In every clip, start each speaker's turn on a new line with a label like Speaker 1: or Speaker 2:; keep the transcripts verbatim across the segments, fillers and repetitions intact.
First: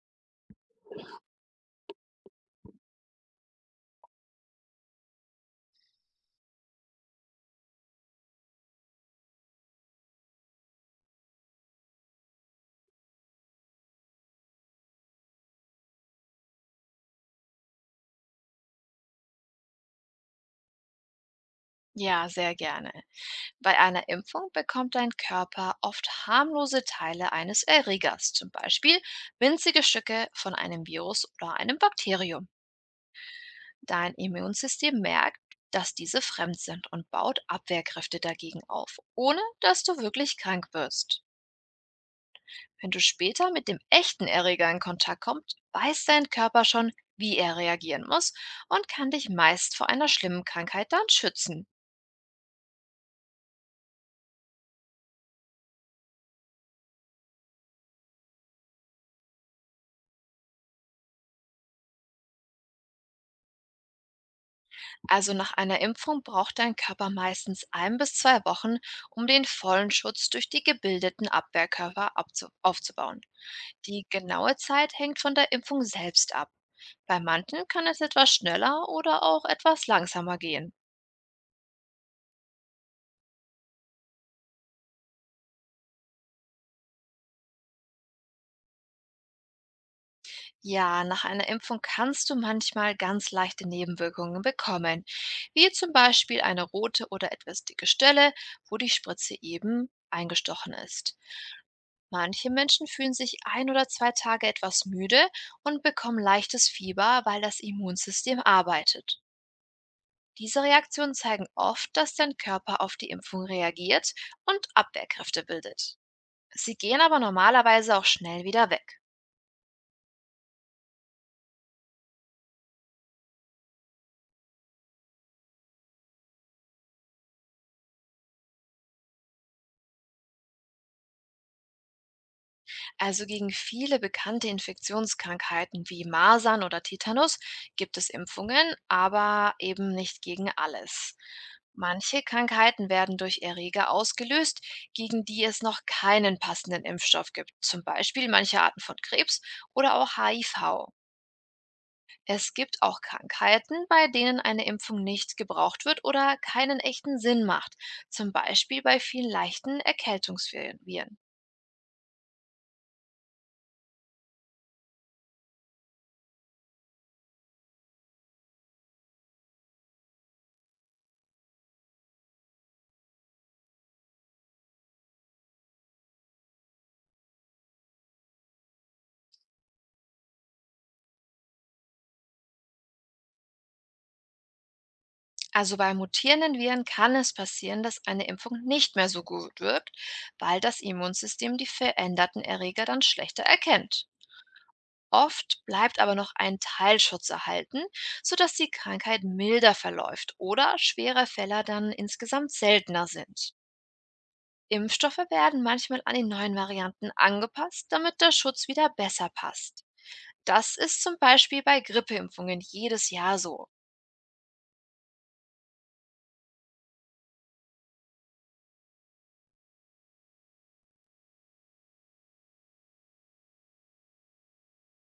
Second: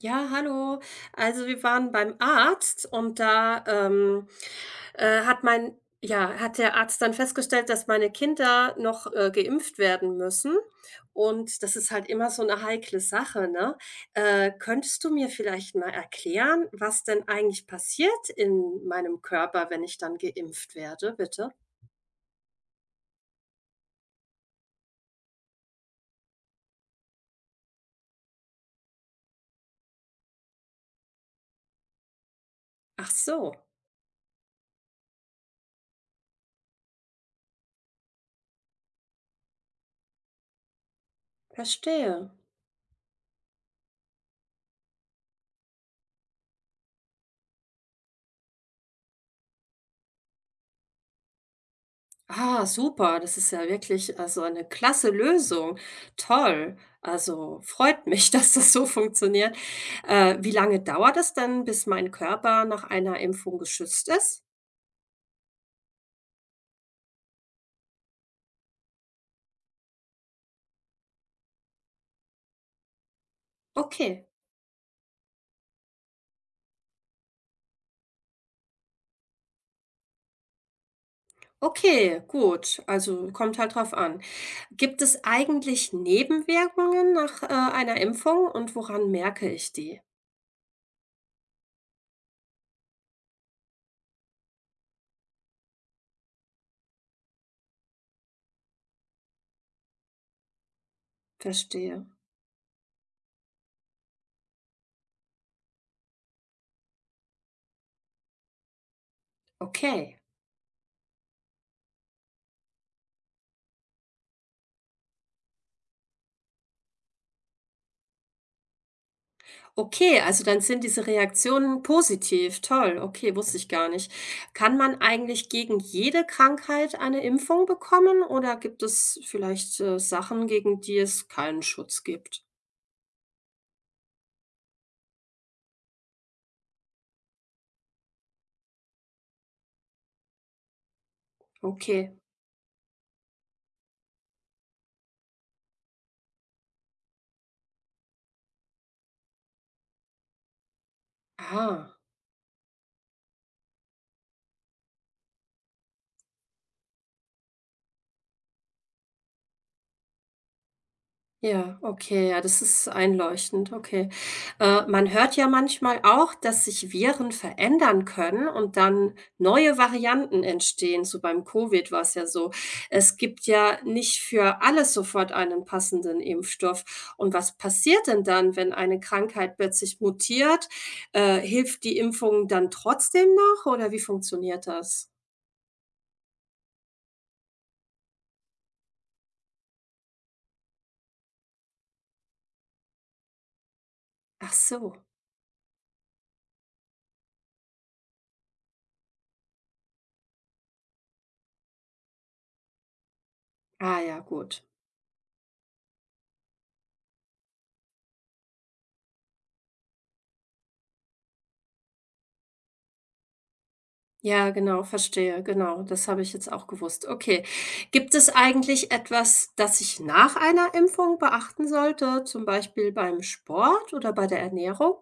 Speaker 1: Ja, hallo. Also wir waren beim Arzt und da ähm, äh, hat mein, ja, hat der Arzt dann festgestellt, dass meine Kinder noch äh, geimpft werden müssen. Und das ist halt immer so eine heikle Sache, ne? Äh, könntest du mir vielleicht mal erklären, was denn eigentlich passiert in meinem Körper, wenn ich dann geimpft werde, bitte?
Speaker 2: Ja, sehr gerne. Bei einer Impfung bekommt dein Körper oft harmlose Teile eines Erregers, zum Beispiel winzige Stücke von einem Virus oder einem Bakterium.
Speaker 1: Ach so,
Speaker 2: Dein Immunsystem merkt, dass diese fremd sind und baut Abwehrkräfte dagegen auf, ohne dass du wirklich krank wirst.
Speaker 1: verstehe.
Speaker 2: Wenn du später mit dem echten Erreger in Kontakt kommst, weiß dein Körper schon, wie er reagieren muss und kann dich meist vor einer schlimmen Krankheit dann schützen.
Speaker 1: Ah, super, das ist ja wirklich, also, eine klasse Lösung. Toll. Also, freut mich, dass das so funktioniert. Äh, wie lange dauert es denn, bis mein Körper nach einer Impfung geschützt ist?
Speaker 2: Also nach einer Impfung braucht dein Körper meistens ein bis zwei Wochen, um den vollen Schutz durch die gebildeten Abwehrkörper abzu- aufzubauen. Die
Speaker 1: Okay.
Speaker 2: genaue Zeit hängt von der Impfung selbst ab. Bei manchen kann es etwas schneller oder auch etwas langsamer gehen.
Speaker 1: Okay, gut. Also, kommt halt drauf an. Gibt es eigentlich Nebenwirkungen nach, äh, einer Impfung und woran merke ich die?
Speaker 2: Ja, nach einer Impfung kannst du manchmal ganz leichte Nebenwirkungen bekommen, wie zum Beispiel eine rote oder etwas dicke Stelle, wo die Spritze eben eingestochen ist.
Speaker 1: Verstehe.
Speaker 2: Manche Menschen fühlen sich ein oder zwei Tage etwas müde und bekommen leichtes Fieber, weil das Immunsystem arbeitet.
Speaker 1: Okay.
Speaker 2: Diese Reaktionen zeigen oft, dass dein Körper auf die Impfung reagiert und Abwehrkräfte bildet. Sie gehen aber normalerweise auch schnell wieder weg.
Speaker 1: Okay, also dann sind diese Reaktionen positiv. Toll, okay, wusste ich gar nicht. Kann man eigentlich gegen jede Krankheit eine Impfung bekommen oder gibt es vielleicht äh, Sachen, gegen die es keinen Schutz gibt?
Speaker 2: Also gegen viele bekannte Infektionskrankheiten wie Masern oder Tetanus gibt es Impfungen, aber eben nicht gegen alles.
Speaker 1: Okay.
Speaker 2: Manche Krankheiten werden durch Erreger ausgelöst, gegen die es noch keinen passenden Impfstoff gibt, zum Beispiel manche Arten von Krebs oder auch H I V.
Speaker 1: Ah.
Speaker 2: Es gibt auch Krankheiten, bei denen eine Impfung nicht gebraucht wird oder keinen echten Sinn macht, zum Beispiel bei vielen leichten Erkältungsviren.
Speaker 1: Ja, okay, ja, das ist einleuchtend, okay. Äh, man hört ja manchmal auch, dass sich Viren verändern können und dann neue Varianten entstehen. So beim Covid war es ja so. Es gibt ja nicht für alles sofort einen passenden Impfstoff. Und was passiert denn dann, wenn eine Krankheit plötzlich mutiert? Äh, hilft die Impfung dann trotzdem noch oder wie funktioniert das?
Speaker 2: Also bei mutierenden Viren kann es passieren, dass eine Impfung nicht mehr so gut wirkt, weil das Immunsystem die veränderten Erreger dann schlechter erkennt.
Speaker 1: Ach so.
Speaker 2: Oft bleibt aber noch ein Teilschutz erhalten, sodass die Krankheit milder verläuft oder schwere Fälle dann insgesamt seltener sind.
Speaker 1: Ah ja, gut.
Speaker 2: Impfstoffe werden manchmal an die neuen Varianten angepasst, damit der Schutz wieder besser passt. Das ist zum Beispiel bei Grippeimpfungen jedes Jahr so.
Speaker 1: Ja, genau, verstehe, genau. Das habe ich jetzt auch gewusst. Okay. Gibt es eigentlich etwas, das ich nach einer Impfung beachten sollte, zum Beispiel beim Sport oder bei der Ernährung?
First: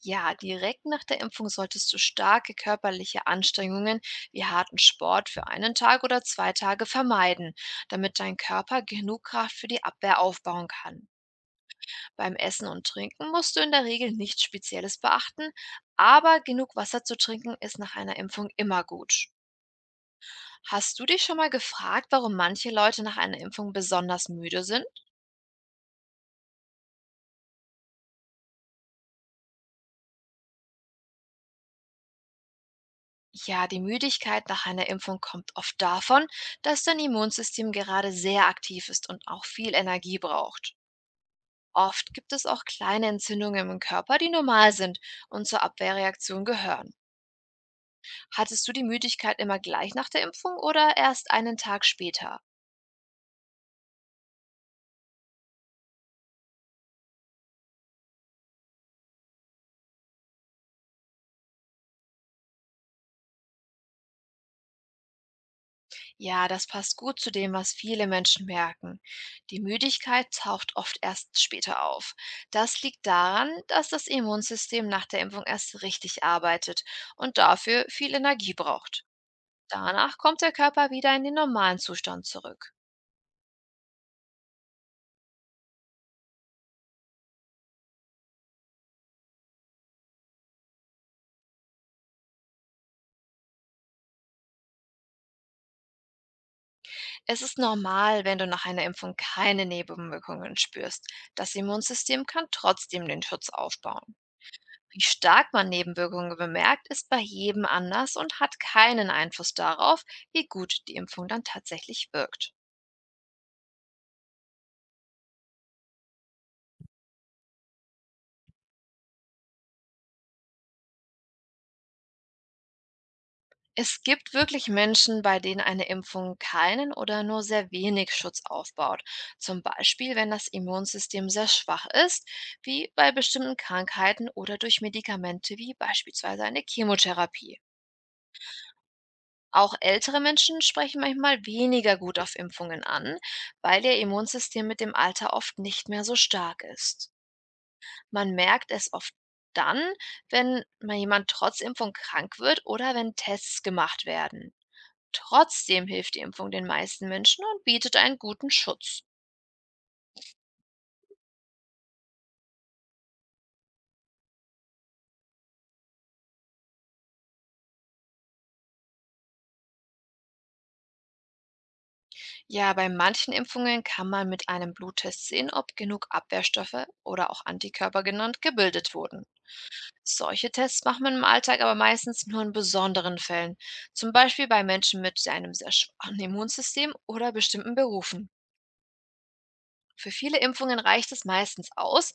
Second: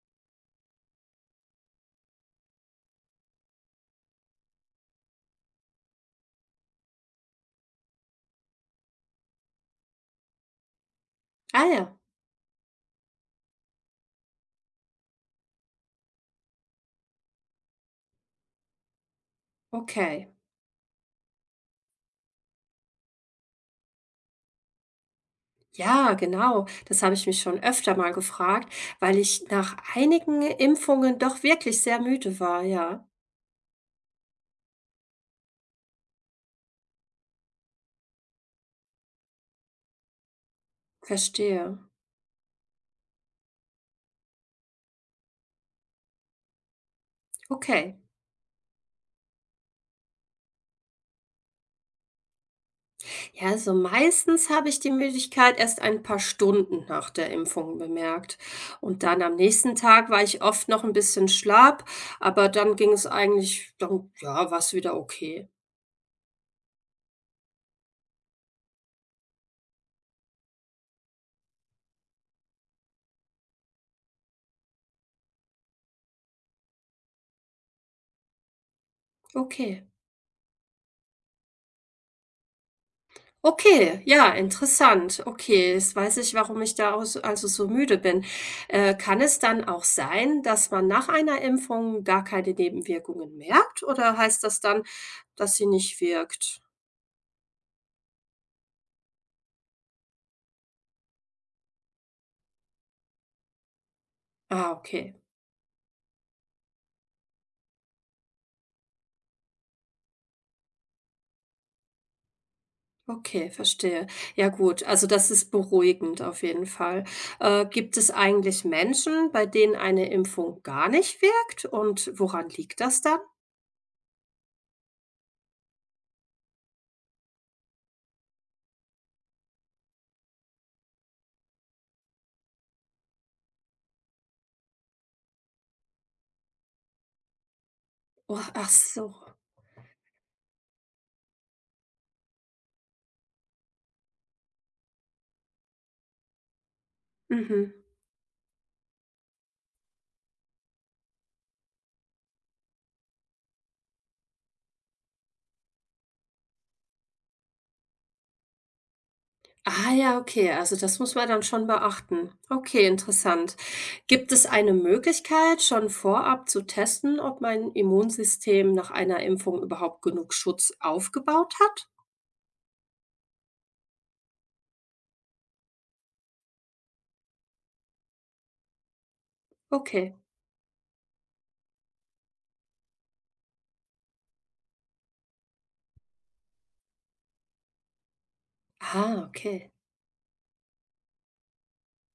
Speaker 2: Ja, direkt nach der Impfung solltest du starke körperliche Anstrengungen wie harten Sport für einen Tag oder zwei Tage vermeiden, damit dein Körper genug Kraft für die Abwehr aufbauen kann.
Speaker 1: Ah ja,
Speaker 2: Beim Essen und Trinken musst du in der Regel nichts Spezielles beachten, aber genug Wasser zu trinken ist nach einer Impfung immer gut.
Speaker 1: okay.
Speaker 2: Hast du dich schon mal gefragt, warum manche Leute nach einer Impfung besonders müde sind?
Speaker 1: Ja, genau. Das habe ich mich schon öfter mal gefragt, weil ich nach einigen Impfungen doch wirklich sehr müde war. Ja,
Speaker 2: Ja, die Müdigkeit nach einer Impfung kommt oft davon, dass dein Immunsystem gerade sehr aktiv ist und auch viel Energie braucht.
Speaker 1: verstehe.
Speaker 2: Oft gibt es auch kleine Entzündungen im Körper, die normal sind und zur Abwehrreaktion gehören.
Speaker 1: Okay.
Speaker 2: Hattest du die Müdigkeit immer gleich nach der Impfung oder erst einen Tag später?
Speaker 1: Ja, also meistens habe ich die Müdigkeit erst ein paar Stunden nach der Impfung bemerkt. Und dann am nächsten Tag war ich oft noch ein bisschen schlapp, aber dann ging es eigentlich, dann, ja, war es wieder okay.
Speaker 2: Ja, das passt gut zu dem, was viele Menschen merken. Die Müdigkeit taucht oft erst später auf. Das liegt daran, dass das Immunsystem nach der Impfung erst richtig arbeitet und dafür viel Energie braucht.
Speaker 1: Okay.
Speaker 2: Danach kommt der Körper wieder in den normalen Zustand zurück.
Speaker 1: Okay, ja, interessant. Okay, jetzt weiß ich, warum ich da aus- also so müde bin. Äh, kann es dann auch sein, dass man nach einer Impfung gar keine Nebenwirkungen merkt? Oder heißt das dann, dass sie nicht wirkt?
Speaker 2: Es ist normal, wenn du nach einer Impfung keine Nebenwirkungen spürst. Das Immunsystem kann trotzdem den Schutz aufbauen.
Speaker 1: Ah,
Speaker 2: Wie
Speaker 1: okay.
Speaker 2: stark man Nebenwirkungen bemerkt, ist bei jedem anders und hat keinen Einfluss darauf, wie gut die Impfung dann tatsächlich wirkt.
Speaker 1: Okay, verstehe. Ja gut, also das ist beruhigend auf jeden Fall. Äh, gibt es eigentlich Menschen, bei denen eine Impfung gar nicht wirkt? Und woran liegt das dann?
Speaker 2: Es gibt wirklich Menschen, bei denen eine Impfung keinen oder nur sehr wenig Schutz aufbaut. Zum Beispiel, wenn das Immunsystem sehr schwach ist, wie bei bestimmten Krankheiten oder durch Medikamente wie beispielsweise eine Chemotherapie.
Speaker 1: Oh, ach so.
Speaker 2: Auch ältere Menschen sprechen manchmal weniger gut auf Impfungen an, weil ihr Immunsystem mit dem Alter oft nicht mehr so stark ist.
Speaker 1: Mhm.
Speaker 2: Man merkt es oft dann, wenn mal jemand trotz Impfung krank wird oder wenn Tests gemacht werden. Trotzdem hilft die Impfung den meisten Menschen und bietet einen guten Schutz.
Speaker 1: Ah ja, okay, also das muss man dann schon beachten. Okay, interessant. Gibt es eine Möglichkeit, schon vorab zu testen, ob mein Immunsystem nach einer Impfung überhaupt genug Schutz aufgebaut hat?
Speaker 2: Ja, bei manchen Impfungen kann man mit einem Bluttest sehen, ob genug Abwehrstoffe oder auch Antikörper genannt gebildet wurden.
Speaker 1: Okay.
Speaker 2: Solche Tests macht man im Alltag aber meistens nur in besonderen Fällen, zum Beispiel bei Menschen mit einem sehr schwachen Immunsystem oder bestimmten Berufen.
Speaker 1: Ah, okay.
Speaker 2: Für viele Impfungen reicht es meistens aus,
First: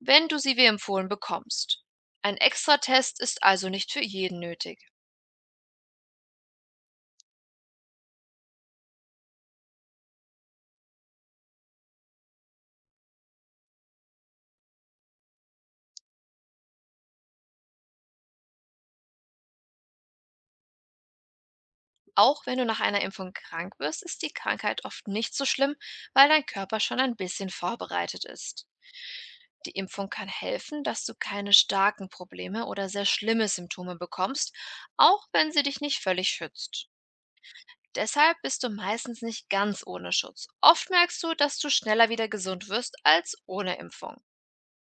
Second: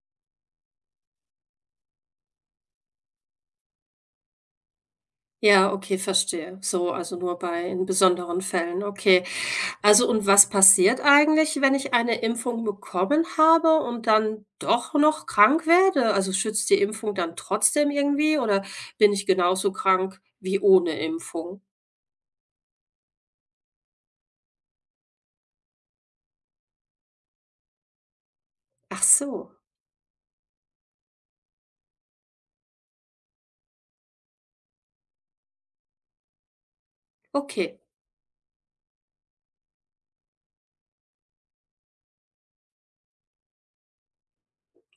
Speaker 2: wenn du sie wie empfohlen bekommst. Ein Extratest ist also nicht für jeden nötig.
Speaker 1: Ja, okay, verstehe. So, also nur bei in besonderen Fällen, okay. Also und was passiert eigentlich, wenn ich eine Impfung bekommen habe und dann doch noch krank werde? Also schützt die Impfung dann trotzdem irgendwie oder bin ich genauso krank wie ohne Impfung?
Speaker 2: Auch wenn du nach einer Impfung krank wirst, ist die Krankheit oft nicht so schlimm, weil dein Körper schon ein bisschen vorbereitet ist.
Speaker 1: Ach so,
Speaker 2: Die Impfung kann helfen, dass du keine starken Probleme oder sehr schlimme Symptome bekommst, auch wenn sie dich nicht völlig schützt.
Speaker 1: okay.
Speaker 2: Deshalb bist du meistens nicht ganz ohne Schutz. Oft merkst du, dass du schneller wieder gesund wirst als ohne Impfung.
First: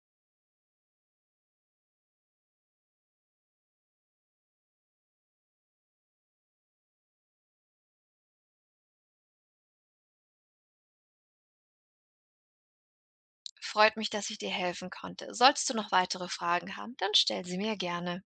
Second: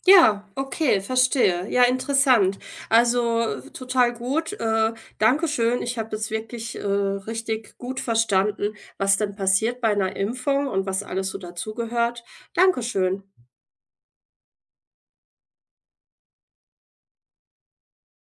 Speaker 1: Ja, okay, verstehe. Ja, interessant. Also total gut. Äh, Dankeschön. Ich habe jetzt wirklich äh, richtig gut verstanden, was denn passiert bei einer Impfung und was alles so dazugehört. Dankeschön.
Speaker 2: Freut mich, dass ich dir helfen konnte. Solltest du noch weitere Fragen haben, dann stell sie mir gerne.